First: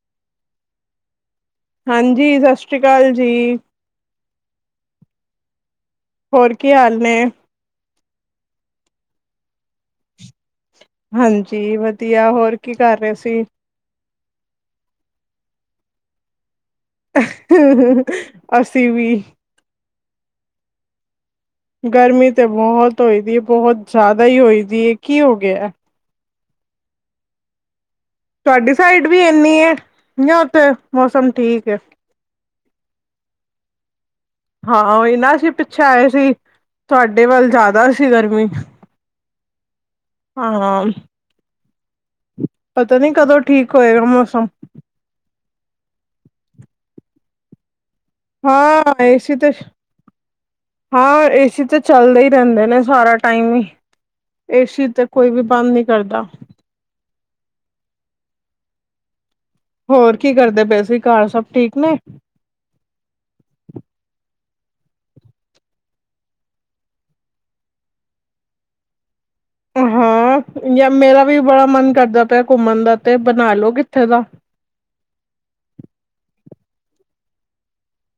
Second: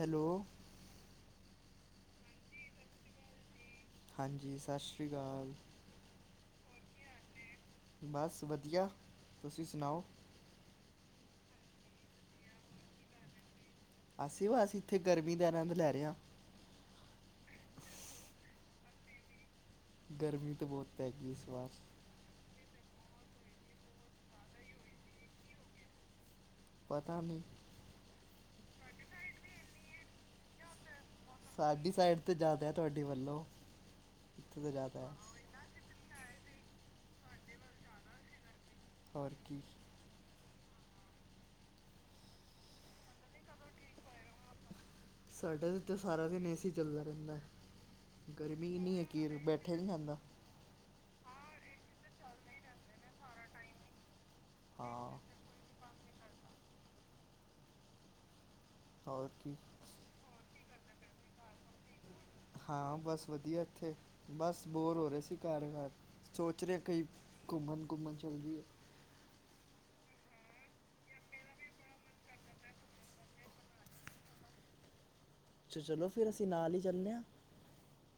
Hello. ਹਾਂਜੀ, ਸਤਿ ਸ਼੍ਰੀ ਅਕਾਲ ਜੀ। ਹਾਂਜੀ, ਸਤਿ ਸ਼੍ਰੀ ਅਕਾਲ। ਹੋਰ ਕੀ ਹਾਲ ਨੇ? ਬਸ ਵਧੀਆ ਤੁਸੀਂ ਸੁਣਾਓ। ਹਾਂਜੀ, ਵਧੀਆ ਹੋਰ ਕੀ ਕਰ ਰਹੇ ਸੀ? ਅਸੀਂ ਬੱਸ ਇੱਥੇ ਗਰਮੀ ਦਾ ਆਨੰਦ ਲੈ ਰਹੇ ਆ। [unintelligible] ਅਸੀ ਵੀ। ਗਰਮੀ ਵੀ ਤੇ ਬਓਤ ਪੈਗੀ ਇਸ ਵਾਰ। ਗਰਮੀ ਤੇ ਬਹੋਤ ਹੋਈ ਦੀ ਬਹੋਤ ਜਾਦਾ ਈ ਹੋਈ ਦੀਏ, ਕੀ ਹੋ ਗਿਆ? ਪਤਾ ਨੀਂ। ਤੁਆਡੀ ਸਾਈਡ ਵੀ ਇੰਨੀ ਏ, ਯਾਂ ਫੇਰ ਮੌਸਮ ਠੀਕ ਹੈ ਸਾਡੀ ਸਾਈਡ ਤਾਂ ਜਾਦਾ ਏ, ਤੁਆਡੇ ਵੱਲੋਂ। ਈਥੇ ਤਾਂ ਜ਼ਿਆਦਾ। ਸ਼ਾਏ ਸੀ, ਤੁਆਡੇ ਵੱਲ ਜਾਦਾ ਸੀ ਗਰਮੀ। ਹੋਰ ਕੀ। ਹਾਂ। ਪਤਾ ਨੀ ਕਦੋਂ ਠੀਕ ਹੋਏਗਾ ਮੌਸਮ। ਸਾਡੇ ਤਾਂ ਇੱਥੇ ਸਾਰਾ ਦਿਨ ਏਸੀ ਚੱਲਦਾ ਰੈਂਦਾ। ਗਰਮੀ ਹਾਂ ਇੰਨੀ ਹੈਗੀ ਏ ਏਸੀ ਕਿ ਤੇ ਬੈਠੇ ਨੀਂ ਜਾਂਦਾ। ਹਾਂ, ਏਸੀ ਤੇ ਚੱਲਦੇ ਹੀ ਰੈਂਦੇ ਨੇ ਸਾਰਾ ਟਾਈਮ ਈ, ਏਸੀ ਤੇ ਹਾਂ ਕੋਈ ਵੀ ਬੰਦ ਨੀ ਕਰਦਾ। ਹੋਰ ਕੀ। ਹੋਰ ਕੀ ਕਰਦੇ ਪਏ ਸੀ, ਕਰ ਸਬ ਠੀਕ ਨੇ? ਹਾਂ, ਬਸ ਵਦੀਆ ਇੱਥੇ ਬਸ, ਬੋਰ ਹੋ ਰੇ ਸੀ। ਕਰ-ਕਰ ਸੋਚ ਰੇ ਕਈ ਕੂੰਮਣ-ਕੂੰਮਣ ਚੱਲ ਜਾਈਏ। ਹਾਂ, ਯਾ ਮੇਰਾ ਵੀ ਬੜਾ ਮਨ ਕਰਦਾ ਪਿਆ ਕੂੰਮਣ ਦਾ ਤੇ ਬਣਾ ਲੋ ਕਿੱਥੇ ਦਾ। ਛਾ ਚਲੋ ਫੇਰ ਅਸੀਂ ਨਾਲ ਹੀ ਚੱਲਨੇ ਆਂ।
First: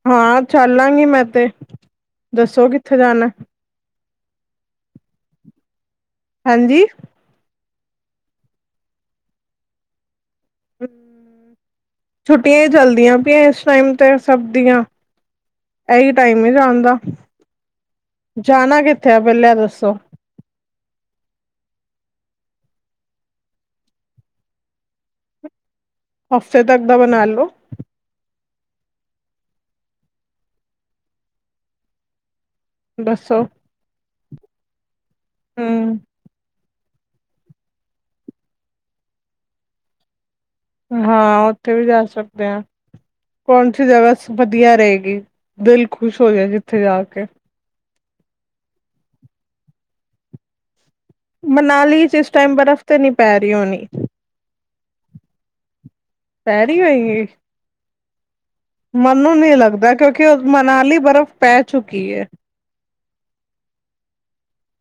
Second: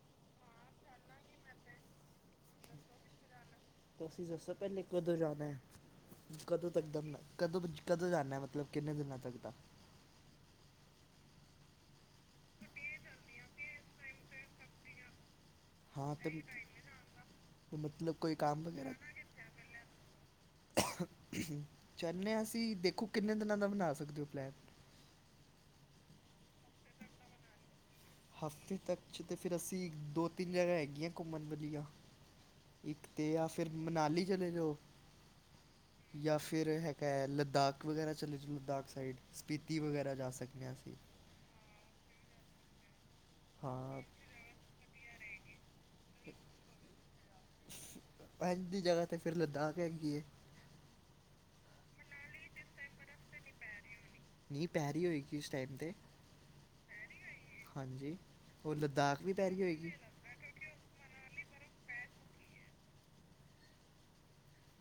ਹਾਂ ਚੱਲਾਂਗੀ ਮੈਂ ਤੇ, ਦੱਸੋ ਕਿੱਥੇ ਜਾਣਾ। ਤੁਸੀਂ ਦੱਸੋ ਪੈਲੇ ਕਦੋਂ ਜਾਣਾ, ਕਦੋਂ ਤੱਕ ਹਾਂਜੀ। ਦਾ ਕਦੋਂ ਕਦੋਂ ਜਾਂਨਾ ਮਤਲਬ ਕਿੰਨੇ ਦਿਨਾਂ ਤੱਕ ਦਾ? ਛੁੱਟੀਆਂ ਈ ਚੱਲਦੀਆਂ ਪਈਆਂ ਏਸ ਟਾਈਮ ਤੇ ਸਬ ਦੀਆਂ। ਏਹੀ ਹਾਂ ਤੇ ਟਾਈਮ ਏ ਜਾਣ ਦਾ, ਮਤਲਬ ਕੋਈ ਕੰਮ ਜਾਣਾ ਕਿੱਥੇ ਆ ਪੈਂਲਾਂ ਏਹ ਦੱਸੋ? ਚਲਨੇ ਆਂ ਅਸੀਂ ਦੇਖੋ, ਕਿੰਨੇ ਦਿਨਾਂ ਦਾ ਬਣਾ ਸਕਦੇ ਓ ਪਲੈਨ। ਹਫ਼ਤੇ ਤੱਕ ਦਾ ਬਣਾ ਲੋ। ਹਫ਼ਤੇ ਤੱਕ 'ਚ ਤਾਂ ਫੇਰ ਅਸੀਂ ਦੋ-ਤਿੰਨ ਜਗ੍ਹਾ ਹੈਗੀਆਂ ਕੂੰਮਣ ਵਾਲੀਆਂ। ਇੱਕ ਤਾਂ ਦੱਸੋ ਆ ਫੇਰ ਮਨਾਾਲੀ ਚਲੇ ਜਾਓ, ਹੂੰ ਯਾਂ ਫਿ ਰ ਹੈਗਾ ਲਦਾਕ ਵਗੈਰਾ ਚਲੇ ਜੋ ਲਦਾਖ ਸਾਈਡ ਸਪਿਤੀ ਵਗੈਰਾ ਜਾ ਸਕ ਹਾਂ, ਓਥੇ ਵੀ ਜਾ ਸਕਦੇ ਆਂ, ਕੌਣ ਸੀ ਹਾਂ ਜਗਾ ਵਦੀਆ ਰਹੇਗੀ, ਦਿਲ ਖੁਸ਼ ਹੋ ਜੇ ਜਿੱਥੇ ਜਾ ਕੇ। ਏਜੰ ਦੀ ਜਗਾ ਤੇ ਫੇਰ ਲਦਾਖ ਹੈਗੀ ਏ। ਮਨਾਲੀ ਚ ਏਸ ਟਾਈਮ ਬਰਫ਼ ਤੇ ਨਈਂ ਪੈ ਰੀ ਹੋਣੀ। ਨੀ ਪੈ ਰੀ ਹੋਏਗੀ ਇਸ ਟਾਈਮ 'ਤੇ। ਪੈ ਰੀ ਹੋਏਗੀ? ਹੰਜੀ, ਓਰ ਲਦਾਖ ਵੀ ਪੈਰੀ ਹੋਏਗੀ। ਕਿਓ ਮਨਾਲੀ ਬਰਫ਼ ਪੈ ਚੁੱਕੀ ਏ।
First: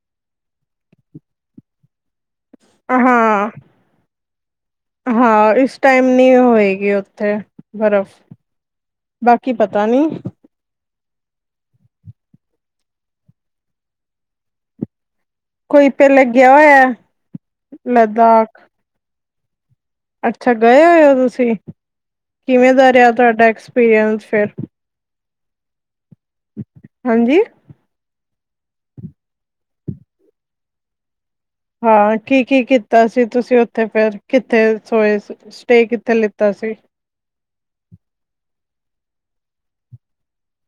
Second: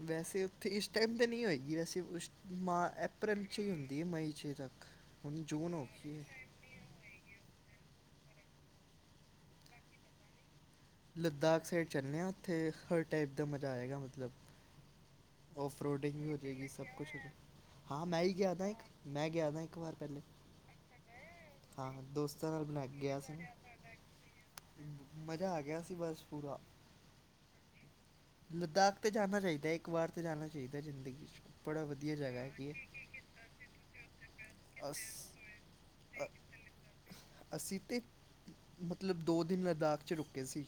ਵੈਸੇ ਉੱਥੇ ਇਸ ਟਾਈਮ ਤਾਂ ਨੀਂ ਹੋਏਗੀ ਵੈਸੇ ਉਸ ਮਾ ਅਪ੍ਰੈਲ ਹਾਂ 'ਚ ਈ ਹੁੰਦੀ ਏ ਮਈ 'ਚ ਤੱਕ। ਹੁਣ ਹਾਂ, ਜੂਨ ਇਸ ਹੋ ਟਾਈਮ ਗਈ ਹੈ ਨਈਂ ਹੋਏਗੀ ਓਥੇ ਬਰਫ਼, ਬਾਕੀ ਪਤਾ ਨੀ। ਲਦਾਕ ਸਾਈਡ ਚਲਨੇ ਆਂ ਓਥੇ ਹਰ ਟਾਈਪ ਦਾ ਮਜ਼ਾ ਆਏਗਾ ਮਤਲਬ ਓ ਕੋਈ ਫਰੋਡਿੰਗ ਪਹਿਲੇ ਵੀ ਹੋ ਗਿਆ ਜੇਗੀ, ਸਬ ਹੋਇਆ ਕੁਛ ਹੋ ਜੇ। ਹਾਂ ਮੈਂ ਹੀ ਗਿਆ ਲਦਾਖ ਦਾਂ ਇੱਕ ਵਾਰ ਮੈਂ ਗਿਆ ਤਾਂ ਇੱਕ ਵਾਰ। ਪਹਿਲੇ ਅੱਛਾ, ਗਏ ਹੋਏ ਓ ਤੁਸੀਂ? ਹਾਂ ਦੋਸਤਾਂ ਨਾਲ ਕਿਵੇਂ ਬਣਾ ਦਾ ਕੇ ਰੇਯਾ ਗਿਆ ਸੀ ਤੁਆਡਾ ਮੈਂ। ਐਕਸਪੀਰੀਅੰਸ ਫੇਰ? ਮਜ਼ਾ ਆ ਗਿਆ ਸੀ ਬਸ ਪੂਰਾ। ਹਾਂਜੀ ਲਦਾਖ ਤੇ ਜਾਣਾ ਚਾਹੀਦਾ ਹੈ, ਇੱਕ ਵਾਰ ਤੇ ਜਾਣਾ ਚਾਹੀਦਾ ਜ਼ਿੰਦਗੀ'। ਬੜਾ ਵਧੀਆ ਹਾਂ, ਕੀ ਜਗ੍ਹਾ -ਕੀ ਹੈਗੀ ਕੀਤਾ ਸੀ ਤੁਸੀਂ ਉੱਥੇ ਫੇਰ ਕਿੱਥੇ ਹੈ ਸੋਏ। ਅਸ ਸਟੇ ਕਿੱਥੇ ਲਿੱਤਾ ਸੀ। ਅਸੀਂ ਤੇ, ਮਤਲਬ ਦੋ ਦਿਨ ਲਦਾਖ 'ਚ ਰੁਕੇ ਸੀ।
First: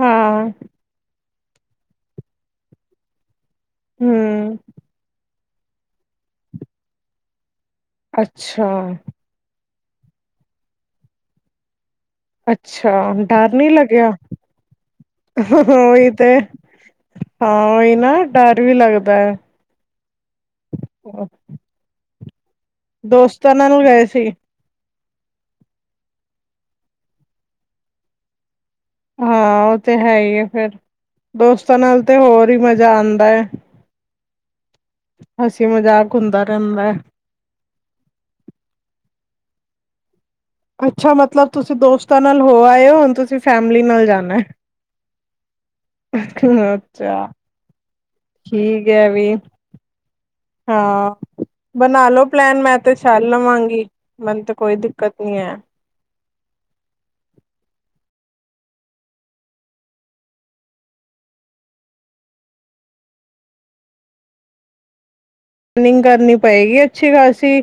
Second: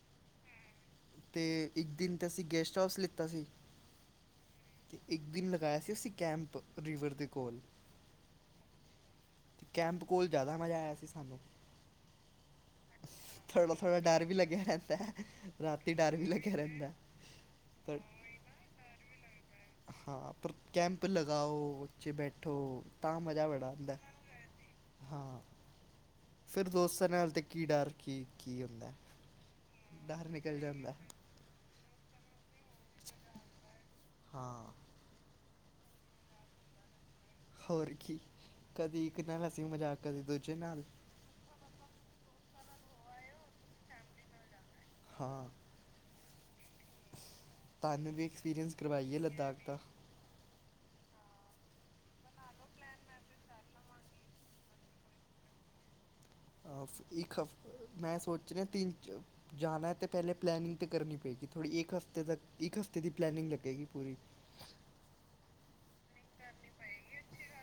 ਹਾਂ ਤੇ ਇੱਕ ਦਿਨ ਤਾਂ ਅਸੀਂ ਗੈਸਟ ਹਾਊਸ ਲਿੱਤਾ ਸੀ। ਹਮ ਤੇ ਇੱਕ ਦਿਨ ਮ ਗਾਇਆ ਸੀ ਉਸ ਕੈਂਪ, ਰਿਵਰ ਦੇ ਕੋਲ ਅੱਛਾ ਅਤੇ ਕੈਂਪ ਕੋਲ ਜ਼ਿਆਦਾ ਮਜ਼ਾ ਆਇਆ ਸੀ। ਸਾਨੂੰ ਅੱਛਾ ਡਰ ਥੋ ਨੀ ਘਬਰਾੜ੍ਹਾ ਥੋੜ੍ਹਾ ਲੱਗਿਆ ਡਰ ਵੀ ਲੱਗਿਆ ਰਹਿੰਦਾ, ਰਾਤੀ, ਉਹੀ ਡਰ ਵੀ ਤੇ ਲੱਗਿਆ ਰਹਿੰਦਾ। ਹਾਂ, ਉਹੀ ਪਰ ਨਾ ਡਰ ਵੀ ਲੱਗਦਾ ਹੈ। ਹਾਂ, ਪਰ ਕੈੈਂਪ ਲਗਾਓ, ਉੱਚੇ ਬੈਠੋ। ਤਾਂ, ਮਜ਼ਾ ਦੋਸਤਾਂ ਬੜਾ ਨਾਲ ਹਦਾ ਗਏ ਸੀ ਹਾਂ। ਫਿਰ, ਦੋਸਤਾਂ ਨਾਲ ਤੇ ਕੀ ਡਰ ਕੀ -ਕੀ ਹੁੰਦਾ। ਹਾਂ, ਉਹ ਤੇ ਹੈ ਡਰ ਹੀ ਆ ਨਿਕਲ ਫਰ, ਜਾਂਦਾ ਹੈ। ਦੋਸਤਾਂ ਨਾਲ ਤੇ ਹੋਰ ਹੀ ਮਜ਼ਾ ਆਉਂਦਾ ਹੈ। ਹਾਂ। ਹਸੀ -ਮਜ਼ਾਕ ਹੁੰਦਾ ਰਹਿੰਦਾ ਹੈ। ਹੋਰ ਕੀ, ਕਦੀ ਇੱਕ ਨਾਲ ਹਸੀ- ਮਜ਼ਾਕ ਕਦੇ ਦੂਜੇ ਨਾਲ ਅੱਛਾ, ਮਤਲਬ ਤੁਸੀਂ ਦੋਸਤਾਂ ਨਾਲ ਹੋ ਆਏ ਹੋ, ਹੁਣ ਤੁਸੀਂ ਫੈਮਿਲੀ ਨਾਲ ਜਾਣਾ। ਹਾਂ। ਅੱਛਾ ਤਹਾਨ ਨੂੰ ਵੀ ਐਕਸਪੀਰੀਅੰਸ ਠੀਕ ਹੈ ਕਰਵਾਈਏ, ਵੀ ਲੱਦਾਖ ਦਾ। ਹਾਂ। ਬਣਾ ਲੋ ਪਲੈਨ, ਮੈਂ ਤੇ ਚਲ ਲਵਾਂਗੀ, ਮੈਨੂੰ ਤੇ ਕੋਈ ਦਿੱਕਤ ਨੀ ਹੈ। ਇੱਕ ਹ ਮੈਂ ਸੋਚ ਰਿ ਤਿੰਨ। ਜਾਣਾ ਤਾਂ, ਪਹਿਲੇ ਪਲੈਨਿੰਗ ਤਾਂ ਕਰਨੀ ਪਏਗੀ, ਥੋੜ੍ਹੀ ਇੱਕ ਹਫ਼ਤੇ ਤੱਕ, ਇੱਕ ਹਫ਼ਤੇ ਦੀ ਪਲੈਨਿੰਗ ਲੱਗੇਗੀ, ਪੂਰੀ। ਰਨਿੰਗ ਕਰਨੀ ਪਏਗੀ, ਅੱਛੀ ਖਾਸੀ,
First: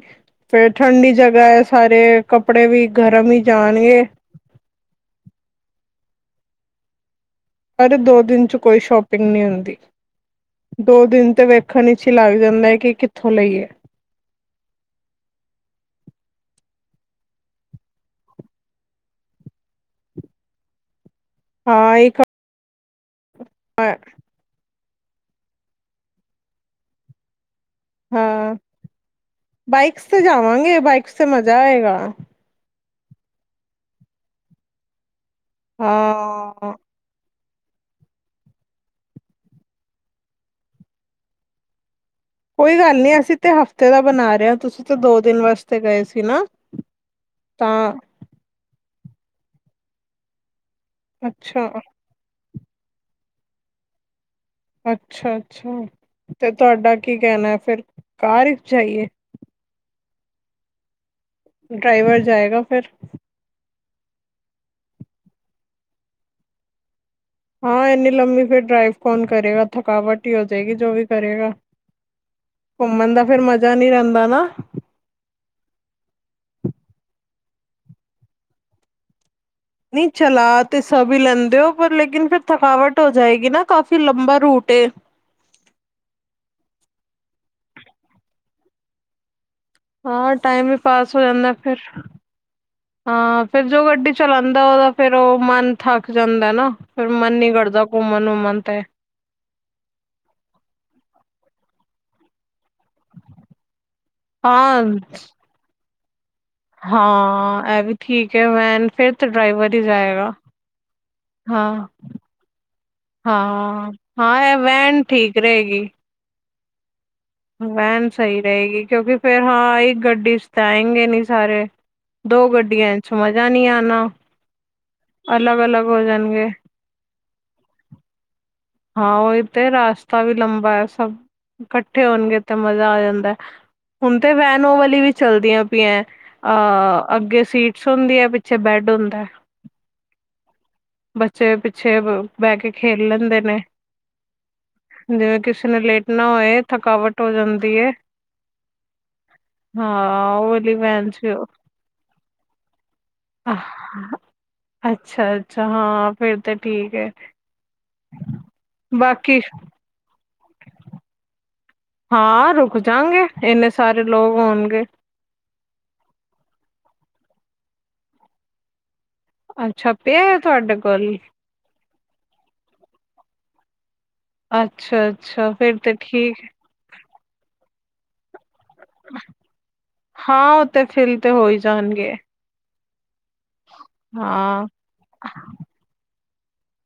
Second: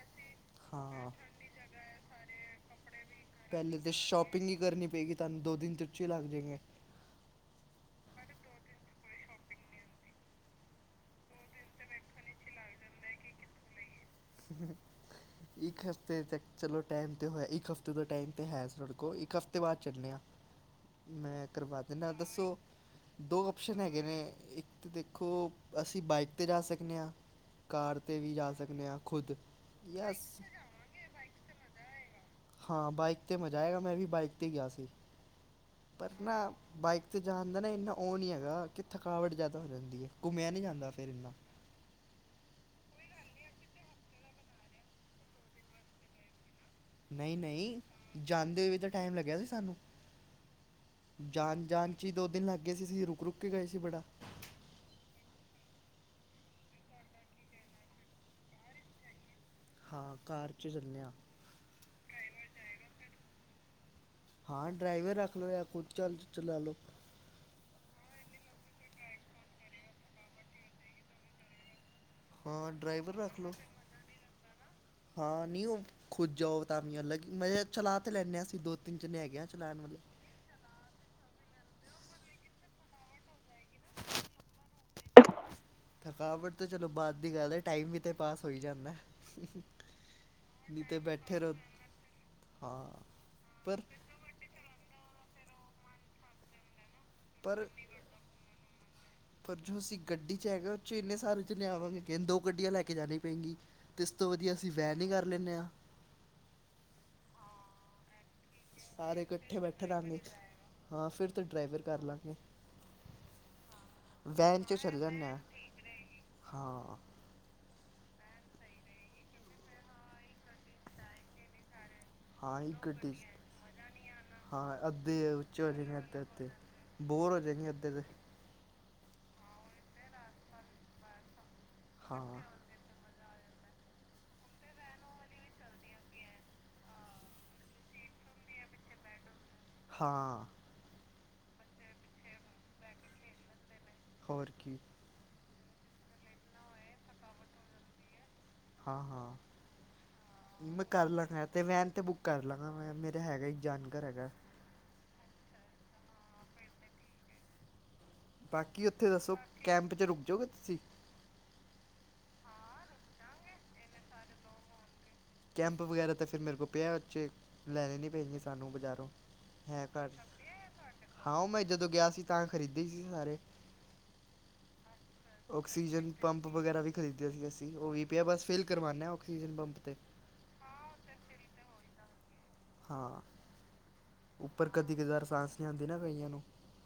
ਫਿਰਰ ਹਾਂ ਠੰਡੀ ਜਗ੍ਹਾ ਹੈ, ਸਾਰੇ ਕੱਪੜੇ ਵੀ ਗਰਮ ਹੀ ਪਹਿਲੇ ਤਾਂ, ਜਾਣਗੇ ਸ਼ੋਪਿੰਗ ਹੀ ਕਰਨੀ ਪਏਗੀ, ਤੁਹਾਨੂੰ ਦੋ ਦਿਨ 'ਚੇ ਹੀ ਲੱਗ ਜਾਏਗੇ। ਪਰ ਦੋ -ਦਿਨ 'ਚ ਕੋਈ ਸ਼ੋਪਿੰਗ ਨਹੀਂ ਹੁੰਦੀ, ਦੋ ਦਿਨ 'ਚ ਤੇ ਵੇਖਣ ਵਿੱਚ ਹੀ ਲੱਗ ਜਾਂਦਾ ਹੈ, ਕਿ ਕਿੱਥੋਂ ਲਈਏ। [inaudible] ਇੱਕ ਹਫ਼ਤੇ ਤੱਕ ਚਲੋ ਟਾਈਮ ਤੇ ਹੋਇਆ, ਇੱਕ ਹਫ਼ਤੇ ਤੋਂ ਟਾਈਮ ਤੇ ਹੈ ਸਾਡੇ ਕੋਲ, ਇੱਕ ਹਫ਼ਤੇ ਬਾਅਦ ਚਲਦੇ ਹਾਂ। ਮੈਂ ਕਰਵਾ ਹਾਂ ਦਿੰਦਾ ਇੱਕ ਦੱਸੋ, ਦੋ ਆਪਸ਼ਨ ਹੈਗੇ ਨੇ, ਇੱਕ ਅਤੇ ਦੇਖੋ, ਅਸੀਂ ਬਾਈਕ ਤੇ ਜਾ ਸਕਦੇ ਹਾਂ, ਕਾਰ ਤੇ ਵੀ ਜਾ ਸਕਦੇ ਹਾਂ। ਬਾਈਕ ਤੇ ਜਾਵਾਂਗੇ, ਬਾਈਕ ਤੇ ਮਜ਼ਾ ਆਏਗਾ। ਹਾਂ, ਬਾਈਕ ਤੇ ਮਜ਼ਾ ਆਏਗਾ, ਮੈਂ ਵੀ ਬਾਈਕ ਤੇ ਗਿਆ ਸੀ ਪਰ ਨਾ। ਹਾਂ ਬਾਈਕ ਤੇ ਜਾਣ ਦਾ ਨਾ, ਇੰਨਾ ਉਹ ਨਹੀਂ ਹੈਗਾ ਕਿ ਥਕਾਵਟ ਜ਼ਿਆਦਾ ਹੋ ਜਾਂਦੀ ਹੈ, ਘੁੰਮਿਆ ਨਹੀਂ ਜਾਂਦਾ ਫਿਰ ਇੰਨਾ। ਕੋਈ ਗੱਲ ਨਹੀਂ, ਅਸੀਂ ਤਾਂ ਹਫ਼ਤੇ ਦਾ ਬਣਾ ਰਹੇ ਹ, ਤੁਸੀਂ ਤਾਂ ਦੋ ਦਿਨ ਵਾਸਤੇ ਗਏ ਸੀ ਨਾ। ਨਹੀਂ- ਤਾਂ ਨਹੀਂ ਜਾਂਦੇ ਵੀ ਤਾਂ ਟਾਈਮ ਲੱਗਿਆ ਸੀ ਸਾਨੂੰ, ਜਾਣ ਅੱਛਾ -ਜਾਣ। ਅਸੀਂ ਦੋ -ਦਿਨ ਲੱਗ ਗਏ ਸੀ, ਅਸੀ ਰੁਕ -ਰੁੱਕ ਕੇ ਗਏ ਸੀ ਬੜਾ। ਅੱਛਾ -ਅੱਛਾ ਤੇ ਤੁਹਾਡਾ ਕੀ ਕਹਿਣਾ ਹੈ ਫਿਰ, ਕਾਰ ਵਿੱਚ ਜਾਈਏ। ਹਾਂ, ਕਾਰ ਚ ਚਲਿਆ। ਡਰਾਈਵਰ ਜਾਏਗਾ ਫਿਰ। ਹਾਂ ਡਰਾਈਵਰ ਰੱਖ ਲਓ, ਜਾਂ ਕੁਛ ਚੱਲ ਚਲਾ ਲੋ। ਹਾਂ ਇੰਨੀ ਲੰਮੀ ਫਿਰ ਡਰਾਈਵ ਕੌਣ ਕਰੇਗਾ, ਥਕਾਵਟ ਹੀ ਹੋ ਜਾਏਗੀ ਜੋ ਵੀ ਕਰੇਗਾ। ਹਾਂ ਘੁੰਮਣ ਡਰਾਈਵਰ ਦਾ ਰੱਖ ਫਿਰ ਲਓ ਮਜ਼ਾ ਨਹੀਂ ਰਹਿੰਦਾ ਨਾ। ਹਾਂ ਨੀ ਉਹ ਖੁਦ ਜਾਓ ਤਾਂ ਅਲੱਗ ਮਜਾ ਚਲਾ ਤੇ ਲੈਨੇ ਅਸੀਂ ਦੋ -ਤਿੰਨ ਜਾਣੇ ਹੈਗੇ। ਚਲਾਨ ਮਤਲਬ। ਨਹੀਂ ਚਲਾ ਤੇ ਸਭ ਹੀ ਲੈਂਦੇ ਹੋ, ਪਰ ਲੇਕਿਨ ਫਿਰ ਥਕਾਵਟ ਹੋ ਜਾਏਗੀ ਨਾ ਕਾਫ਼ੀ ਲੰਬਾ ਰੂਟ ਐ। ਥਕਾਵਟ ਤਾਂ ਚਲੋ ਬਾਅਦ ਦੀ ਗੱਲ ਹੈ, ਟਾਈਮ ਵੀ ਤੇ ਪਾਸ ਹੋਈ ਜਾਂਦਾ। ਹਾਂ ਟਾਈਮ ਵੀ ਨਹੀਂ ਤੇ ਪਾਸ ਹੋ ਬੈਠੇ ਜਾਂਦਾ, ਰਹੋ ਫਿਰ ਹਾਂ ਫਿਰ ਪਰ ਜੋ ਗੱਡੀ। ਚਲਾਦਾ ਉਹਦਾ ਫਿਰ ਉਹ ਮਨ ਥੱਕ ਜਾਂਦਾ ਨਾ, ਫਿਰ ਮਨ ਨੀ ਪਰ ਕਰਦਾ ਘੁੰਮਣ ਘੁੰਮਣ ਤੇ। ਪਰ ਜੋ ਅਸੀਂ ਗੱਡੀ ਚ ਹੈਗਾ ਉਹ ਚ ਇੰਨੇ ਸਾਰੇ ਚ ਲਿਆਵਾਂਗੇ ਕਹਿੰਦੇ ਦੋ ਗੱਡੀਆਂ ਲੈ ਕੇ ਜਾਣੀ ਪਏਗੀ। ਇਸ ਤੋਂ ਵਧੀਆ, ਅਸੀਂ ਹਾਂ ਵੈਨ ਹੀ ਕਰ ਲੈਂਦੇ ਹਾਂ। ਹਾਂ ਇਹ ਵੀ। ਠੀਕ ਹੈ ਵੈਨ ਫਿਰ ਸਾਰੇ ਤਾਂ ਇਕੱਠੇ ਡਰਾਈਵਰ ਹੀ ਬੈਠੇ ਰਹਾਂਗੇ ਜਾਏਗਾ ਹਾਂ ਫਿਰ ਤਾਂ ਡਰਾਈਵਰ ਹਾਂ। ਕਰ ਲਾਂਗੇ ਹਾਂ -ਹਾਂ -ਹਾਂ ਇਹ 'ਚ ਚੱਲ ਵੈਨ ਜਾਂਦੇ ਹਾਂ ਠੀਕ ਰਹੇਗੀ। ਹਾਂ ਹੁਣ ਵੈਨ ਸਹੀ ਰਹੇਗੀ, ਕਿਉਂਕਿ ਫਿਰ ਹਾਂ ਇਹ ਗੱਡੀ ਤਾਂ ਆਏਗੇ ਨੀ ਸਾਰੇ ਦੋ ਹਾਂ ਇੱਕ ਗੱਡੀਆਂ 'ਚ ਗੱਡੀ ਮਜ਼ਾ ਨਹੀਂ ਆਣਾ ਹਾਂ ਅੱਧੇ ਵਿੱਚ ਅਲੱਗ ਅਲੱਗ ਅੱਧੇ ਹੋ ਜਾਣਗੇ ਅੱਧੇ ਬੋਰ ਹੋਏ ਅੱਧੇ ਤੇ ਹਾਂ, ਉਹ ਹੀ ਤੇ ਰਸਤਾ ਵੀ ਲੰਬਾ ਹੈ। ਸਭ ਇਕੱਠੇ ਹੋਣਗੇ ਹਾਂ ਤੇ ਮਜ਼ਾ ਆ ਜਾਂਦਾ, ਹੁਣ ਤੇ ਵੈਨ ਉਹ ਵਾਲੀ ਵੀ ਚਲਦੀਆਂ ਪਈਆਂ ਅਹ ਅੱਗੇ ਸੀਟਸ ਹੁੰਦੀ ਹੈ, ਪਿੱਛੇ ਬੈੱਡ ਹੁੰਦਾ। ਹਾਂ। ਬੱਚੇ ਪਿੱਛੇ ਬਹਿ ਕੇ ਖੇਲ ਲੈਂਦੇ ਨੇ। ਹੋਰ ਕੀ ਜਿਵੇਂ ਕਿਸੇ ਨੇ ਲੇਟਣਾ ਹੋਏ, ਥਕਾਵਟ ਹੋ ਜਾਂਦੀ ਏ। ਹਾਂ ਹਾਂ ਉਹ ਵਾਲੀ ਵੈਨ ਚ [unintelligible] ਤੇ ਵੈਨ ਤੇ ਬੁੱਕ ਕਰ ਲੈਣਾ ਮੈਂ, ਮੇਰਾ ਹੈਗਾ ਇੱਕ ਜਾਣਕਰ ਹੈਗਾ ਅੱਛਾ -ਅੱਛਾ ਹਾਂ, ਫਿਰ ਤਾਂ ਠੀਕ ਹੈ। ਬਾਕੀ ਉੱਥੇ ਦੱਸੋ, ਬਾਕੀ ਕੈਂਪ 'ਚ ਰੁਕ ਜੋਗੇ ਤੁਸੀਂ? ਹਾਂ, ਰੁਕ ਜਾਣਗੇ ਇੰਨੇ ਸਾਰੇ ਲੋਕ ਹੋਣਗੇ। ਕੈਂਪ ਵਗੈਰਾ ਤਾਂ ਫਿਰ ਮੇਰੇ ਕੋਲ ਪਿਆ ਉੱਚ ਲੈਣੀ ਭੇਜਨੀ ਨਹੀਂ ਪੈਣੀ ਸਾਨੂੰ ਬਜ਼ਾਰੋਂ ਹੈ ਅੱਛਾ ਘਰ ਪਿਆ ਹੈ ਲੱਗੇ ਤੁਹਾਡੇ ਕੋਲ ਹਾਂ ਉਹ ਮੈਂ ਜਦੋਂ ਗਿਆ ਸੀ ਤਾਂ ਖਰੀਦੇ ਸੀ ਸਾਰੇ ਅੱਛਾ -ਅੱਛਾ! ਫਿਰ ਤੇ ਆਕਸੀਜਨ ਠੀਕ ਪੰਪ ਵਗੈਰਾ ਵੀ ਖਰੀਦਿਆ ਸੀ, ਅਸੀਂ ਉਹ ਵੀ ਪਿਆ ਬਸ ਫਿਲ ਕਰਵਾਨੇ ਆਕਸੀਜਨ ਪੰਪ 'ਤੇ ਹਾਂ ਉਹ ਤੇ ਫਿਲ ਤੇ ਹੋਈ ਜਾਣਗੇ ਹਾਂ, ਹਾਂ ਉੱਪਰ ਕਦੀ ਕਧਾਰ ਸਾਂਸ ਨਹੀਂ ਆਉਂਦੀ ਨਾ ਕਈਆਂ ਨੂੰ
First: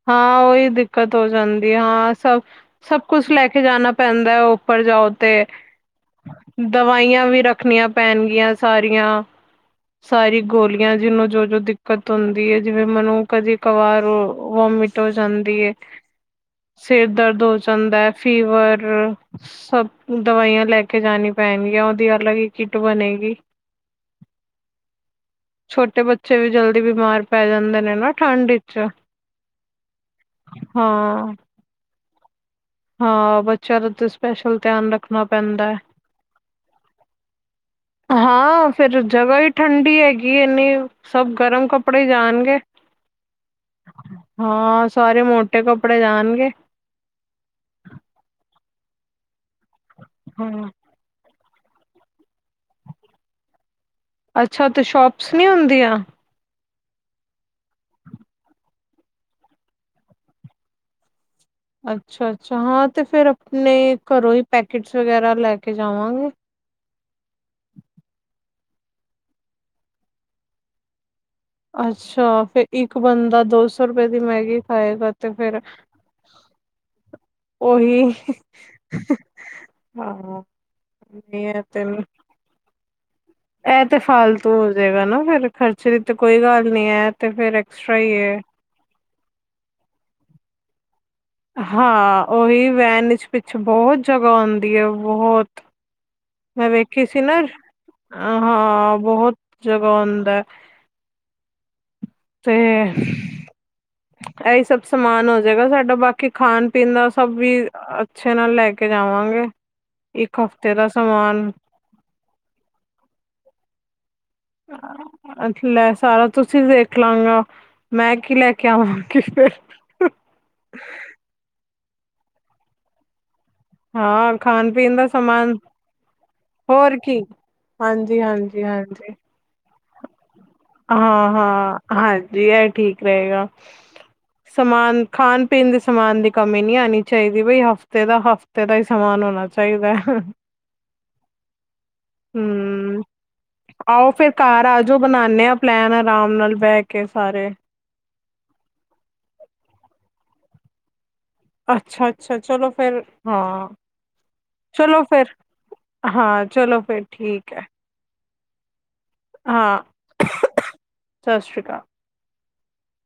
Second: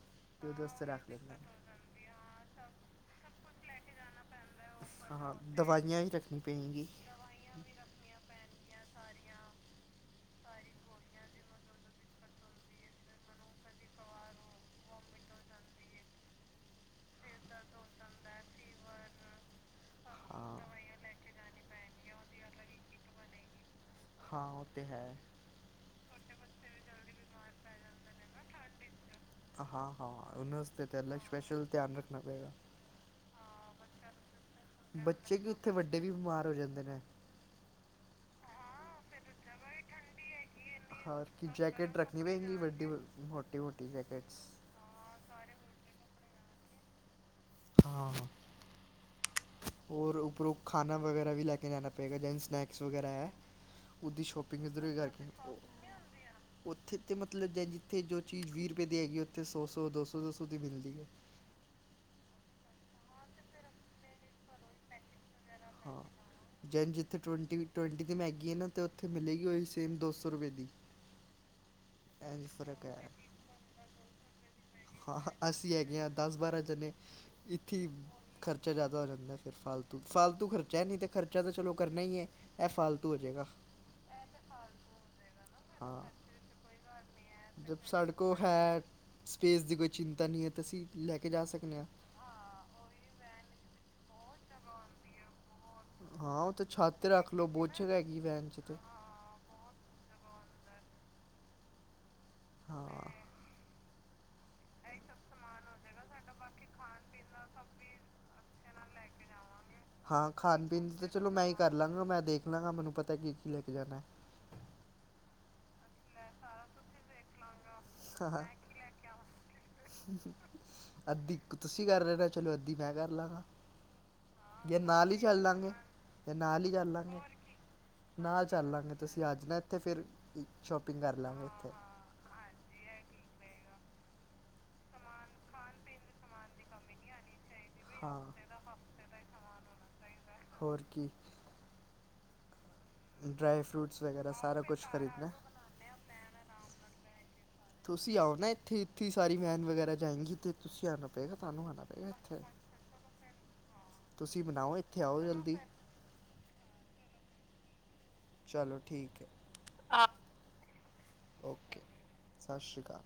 ਹਾਂ, ਤੇ ਉਹਦੇ ਉਹੀ ਵਾਸਤੇ ਰੱਖ ਦਿੱਕਤ ਹੋ ਲੈਂਦਾ ਜਾਂਦੀ ਮੈਂ। ਐ। ਸਭ ਸਭ ਕੁਛ ਲੈ ਕੇ ਜਾਣਾ ਪੈਂਦਾ ਉੱਪਰ ਜਾਓ ਤੇ ਹਾਂ ਦਵਾਈਆਂ ਹੀ ਰੱਖਣੀ ਪੈਣਗੀ ਦਵਾਈਆਂ ਵੀ ਰੱਖ ਰੱਖਣੀਆਂ ਪੈਣਗੀਆਂ, ਸਾਰੀਆਂ ਸਾਰੀ ਗੋਲੀਆਂ ਜਿਹਨੂੰ ਜੋ ਜੋ ਦਿਕ ਦਿੱਕਤ ਹੁੰਦੀ ਹੈ ‌ਜਿਵੇਂ ਮੈਨੂੰ ਕਦੇ ਕਵਾਰ ਵੋਮਿਟ ਹੋ ਜਾਂਦੀ ਏ ਸਿਰ ਦਰਦ ਹੋ ਜਾਂਦਾ ਹੈ, ਫੀਵਰ। ਸਭ ਹਾਂ ਦਵਾਈਆਂ ਲੈ ਕੇ ਜਾਣੀ ਪੈਣਗੀ ਆ। ਉਹਦੀ ਅਲੱਗ ਹੀ ਕਿੱਟ ਬਣੇਗੀ। ਹਾਂ, ਉਹ ਤੇ ਹੈ। ਛੋਟੇ ਬੱਚੇ ਵੀ ਜਲਦੀ ਬਿਮਾਰ ਪੈ ਜਾਂਦੇ ਨੇ ਨਾ ਠੰਡ ਵਿੱਚ। ਹਾਂ -ਹਾਂ ਓਨਾਂ ਅਸਤੇ ਤੇ ਅ ਹਾਂ ਸਪੈਸ਼ਲ ਧਿਆਨ ਰੱਖਣਾ ਪਏਗਾ। ਹਾਂ ਬੱਚਿਆਂ ਦਾ ਤੇ ਸਪੈਸ਼ਲ ਧਿਆਨ ਰੱਖਣਾ ਬੱਚੇ ਕੀ ਉੱਥੇ ਪੈਂਦਾ। ਵੱਡੇ ਵੀ ਬਿਮਾਰ ਹੋ ਜਾਂਦੇ ਨੇ ਹਾਂ ਫੇਰ ਜਗ੍ਹਾ ਈ ਠੰਡੀ ਹੈਗੀ ਏਨੀ, ਹਰ ਸਭ ਕਿ ਗਰਮ ਜੈਕਟ ਕੱਪੜੇ ਰੱਖਣੀ ਪਏਗੀ ਜਾਣਗੇ‌। ਵੱਡੀ ਮੋਟੀ- ਮੋਟੀ ਜੈਕਟਸ। ਸਾਰੇ ਮੋਟੇ ਕੱਪੜੇ ਜਾਣਗੇ। ਹਾਂ ਹਾਂ। ਔਰ ਉੱਪਰੋਂ ਹਾਂ ਖਾਣਾ ਵਗੈਰਾ ਵੀ ਲੈ ਕੇ ਜਾਣਾ ਪਵੇਗਾ ਜੇਂਝ ਸਨੈਕਸ ਵਗੈਰਾ ਐ। ਉਦੀ ਸ਼ੋਪਿੰਗ ਅੱਛਾ ਤੇ ਏਧਰ ਈ ਕਰਕੇ- ਸ਼ੋਪਸ ਨੀ ਹੁੰਦੀਆਂ [unintelligible] ਓਥੇ ਤੇ ਮਤਲਬ ਜ ਜਿੱਥੇ ਜੋ ਚੀਜ਼ ਵੀਅ ਰੁਪਏ ਦੀ ਹੈਗੀ, ਓਥੇ ਸੌ- ਸੌ, ਦੋ ਸੋ-ਦੋ ਸੌ ਦੀ ਮਿਲਦੀ ਐ। ਅੱਛਾ -ਅੱਛਾ ਹਾਂ ਤੇ ਫੇਰ ਆਪਣੇ ਘਰੋਂ ਈ ਪੈਕਟਸ ਵਗੈਰਾ ਲੈ ਕੇ ਜਾਵਾਂਗੇ। ਜੈਂਧ ਏਥੇ ਟਵੰਟੀ- ਟਵੰਟੀ ਦੀ ਮੈਗੀ ਐ ਨਾ ਤੇ ਓਥੇ ਮਿਲੇਗੀ ਓਈ ਸੇਮ ਦੋ ਸੌ ਰੁਪਏ ਦੀ। [inaudible] ਅੱਛਾ ਐਂਜ ਫਿਰ ਫ਼ਰਕ ਇੱਕ ਹੈ ਬੰਦਾ ਦੋ ਸੌ ਰੁਪਏ ਦੀ ਮੈਗੀ ਖਾਏਗਾ ਹਾਂ- ਤੇ ਹਾਂ ਫਿਰ ਅਸੀਂ ਹੈਗੇ ਹਾਂ ਦਸ ਬਾਰਾਂ ਜਣੇ। ਏਥੇ ਈ ਉਹੀ ਖਰਚਾ ਜਾਂਦਾ ਓ ਜਾਂਦਾ ਫੇਰ ਫਾਲਤੂ, ਹਾਂ ਫਾਲਤੂ ਖਰਚਾ ਐ ਨਈ ਤੇ ਖਰਚਾ ਨਹੀਂ ਤੇ ਚਲੋ ਕਰਨਾ ਈ ਏ। ਐ ਫਾਲਤੂ ਓ ਜੇਗਾ। ਐ ਤੇ ਫਾਲਤੂ ਓ ਜੇਗਾ ਨਾ ਫੇਰ, ਖਰਚੇ ਦੀ ਹਾਂ ਤੇ ਕੋਈ ਗੱਲ ਨੀ ਐ ਤੇ ਫੇਰ ਐਕਸਟਰਾ ਈ ਏ। ਐ ਸਪੇਸ ਦੀ ਕੋਈ ਚਿੰਤਾ ਨੀ ਏ ਤਸੀਂ- ਲੈ ਕੇ ਜਾ ਹਾਂ ਓਵੀ ਵੈਨ ਵਿਚ ਪਿੱਛੇ ਬੋਤ ਜਗ੍ਹਾ ਹੁੰਦੀ ਏ ਬਹੁਤ ਹਾਂ ਉਹ ਤਾਂ ਮੈਂ ਛੱਤ ਵੇਖੀ 'ਤੇ ਸੀ ਰੱਖ ਨਾ, ਲਓ ਬਹੁਤ ਜਗ੍ਹਾ ਹੈਗੀ ਵੈਨ 'ਚ ਤਾਂ ਹਾਂ- ਬਹੁਤ ਜਗ੍ਹਾ ਉਂਦਾ ਤੇ ਹਾਂ ਐਈ ਸਭ ਸਮਾਨ ਹੋਜੇਗਾ ਸਾਡਾ, ਬਾਕੀ ਖਾਣ ਪੀਣ ਦਾ ਸਭ ਵੀ ਅੱਛੇ ਨਾਲ ਲੈ ਕੇ ਜਾਵਾਂਗੇ। ਹਾਂ ਇੱਕ ਖਾਣ ਹਫ਼ਤੇ ਪੀਣ ਦਾ ਦੀ ਤੇ ਚਲੋ ਮੈਂ ਸਮਾਨ ਈ ਕਰ ਲਾਂਗਾ। ਮੈਂ ਦੇਖ ਲਾਂਗਾ ਮੈਨੂੰ ਪਤਾ ਕੀ ਕੀ ਲੈ ਕੇ ਜਾਣਾ। ਅੱਛ ਲੈ ਸਾਰਾ ਤੁਸੀਂ ਦੇਖ ਲਾਂਗਾ, ਮੈਂ ਕੀ ਲੈ ਕੇ ਆਵਾਂ [unintelligible] ਅੱਧੀ ਤੁਸੀਂ ਕਰ ਰੈਣਾ, ਚਲੋ ਅੱਧੀ ਮੈਂ ਕਰ ਲਾਂਗਾ। ਹਾਂ ਖਾਣ ਜਾਂ ਪੀਣ ਦਾ ਨਾਲ ਈ ਚੱਲ ਸਮਾਨ ਲਾਂਗੇ ਤੇੇ ਨਾਲ ਈ ਕਰ ਲਾਂਗੇ, ਹੋਰ ਕੀ। ਹਾਂਜੀ ਨਾ ਹਾਂਜੀ ਚੱਲ ਲਾਂਗੇ ਹਾਂਜੀ ਤੁਸੀਂ ਅੱਜ ਨਾ ਏਥੇ ਫੇਰ ਸੋ਼ਪ ਹਾਂ ਹਾਂ ਹਾਂਜੀ ਐ ਠੀਕ ਰ‌ਏਗਾ। ਸਮਾਨ ਖਾਣ ਪੀਣ ਦੇ ਸਮਾਨ ਦੀ ਕਮੀ ਨੀ ਆਣੀ ਚਾਈਦੀ। ਬਈ ਹਫ਼ਤੇ ਦਾ ਹਾਂ ਹਫ਼ ਹਫਤੇ ਦਾ ਈ ਸਮਾਨ ਹੋਣਾ ਚਾਈਦਾ। ਹੋਰ ਕੀ। ਹੂੰਅ ਡਰਾਈ ਫਰੂਟਸ ਆਓ ਫੇਰ ਵਗੈਰਾ ਸਾਰਾ ਘਾਰ ਕੁਝ ਆ ਜੋ ਖਰੀਦਣਾ ਬਣਾਣੇ ਆਂ ਪਲੈਨ ਆਰਾਮ ਨਾਲ ਬੈ ਕੇ ਸਾਰੇ ਤੁਸੀਂ ਆਓ ਨਾ ਏਥੇ, ਏਥੇ ਸਾਰੀ ਵੈਨ ਵਗੈਰਾ ਜਾਏਗੀ। ਤੇ ਤੁਸੀਂ ਆਣਾ ਪਏਗਾ ਤਾਨੂੰ ਆਣਾ ਪਏਗਾ ਅੱਛਾ ਅੱਛਾ ਏਥੇ। ਚਲੋ ਫਿਰ ਹਾਂ ਤੁਸੀਂ ਬਣਾਓ ਏਥੇ ਚਲੋ ਆਓ ਫਿਰ ਜਲਦੀ। ਹਾਂ ਚਲੋ ਫੇਰ ਠੀਕ ਐ। ਚਲੋ ਠੀਕ ਐ। ਹਾਂ ਊਹੂ ਊਹੂ ਸਾਸਰੀ ਕਾਲ। ਸਾਸਰੀ ਕਾਲ।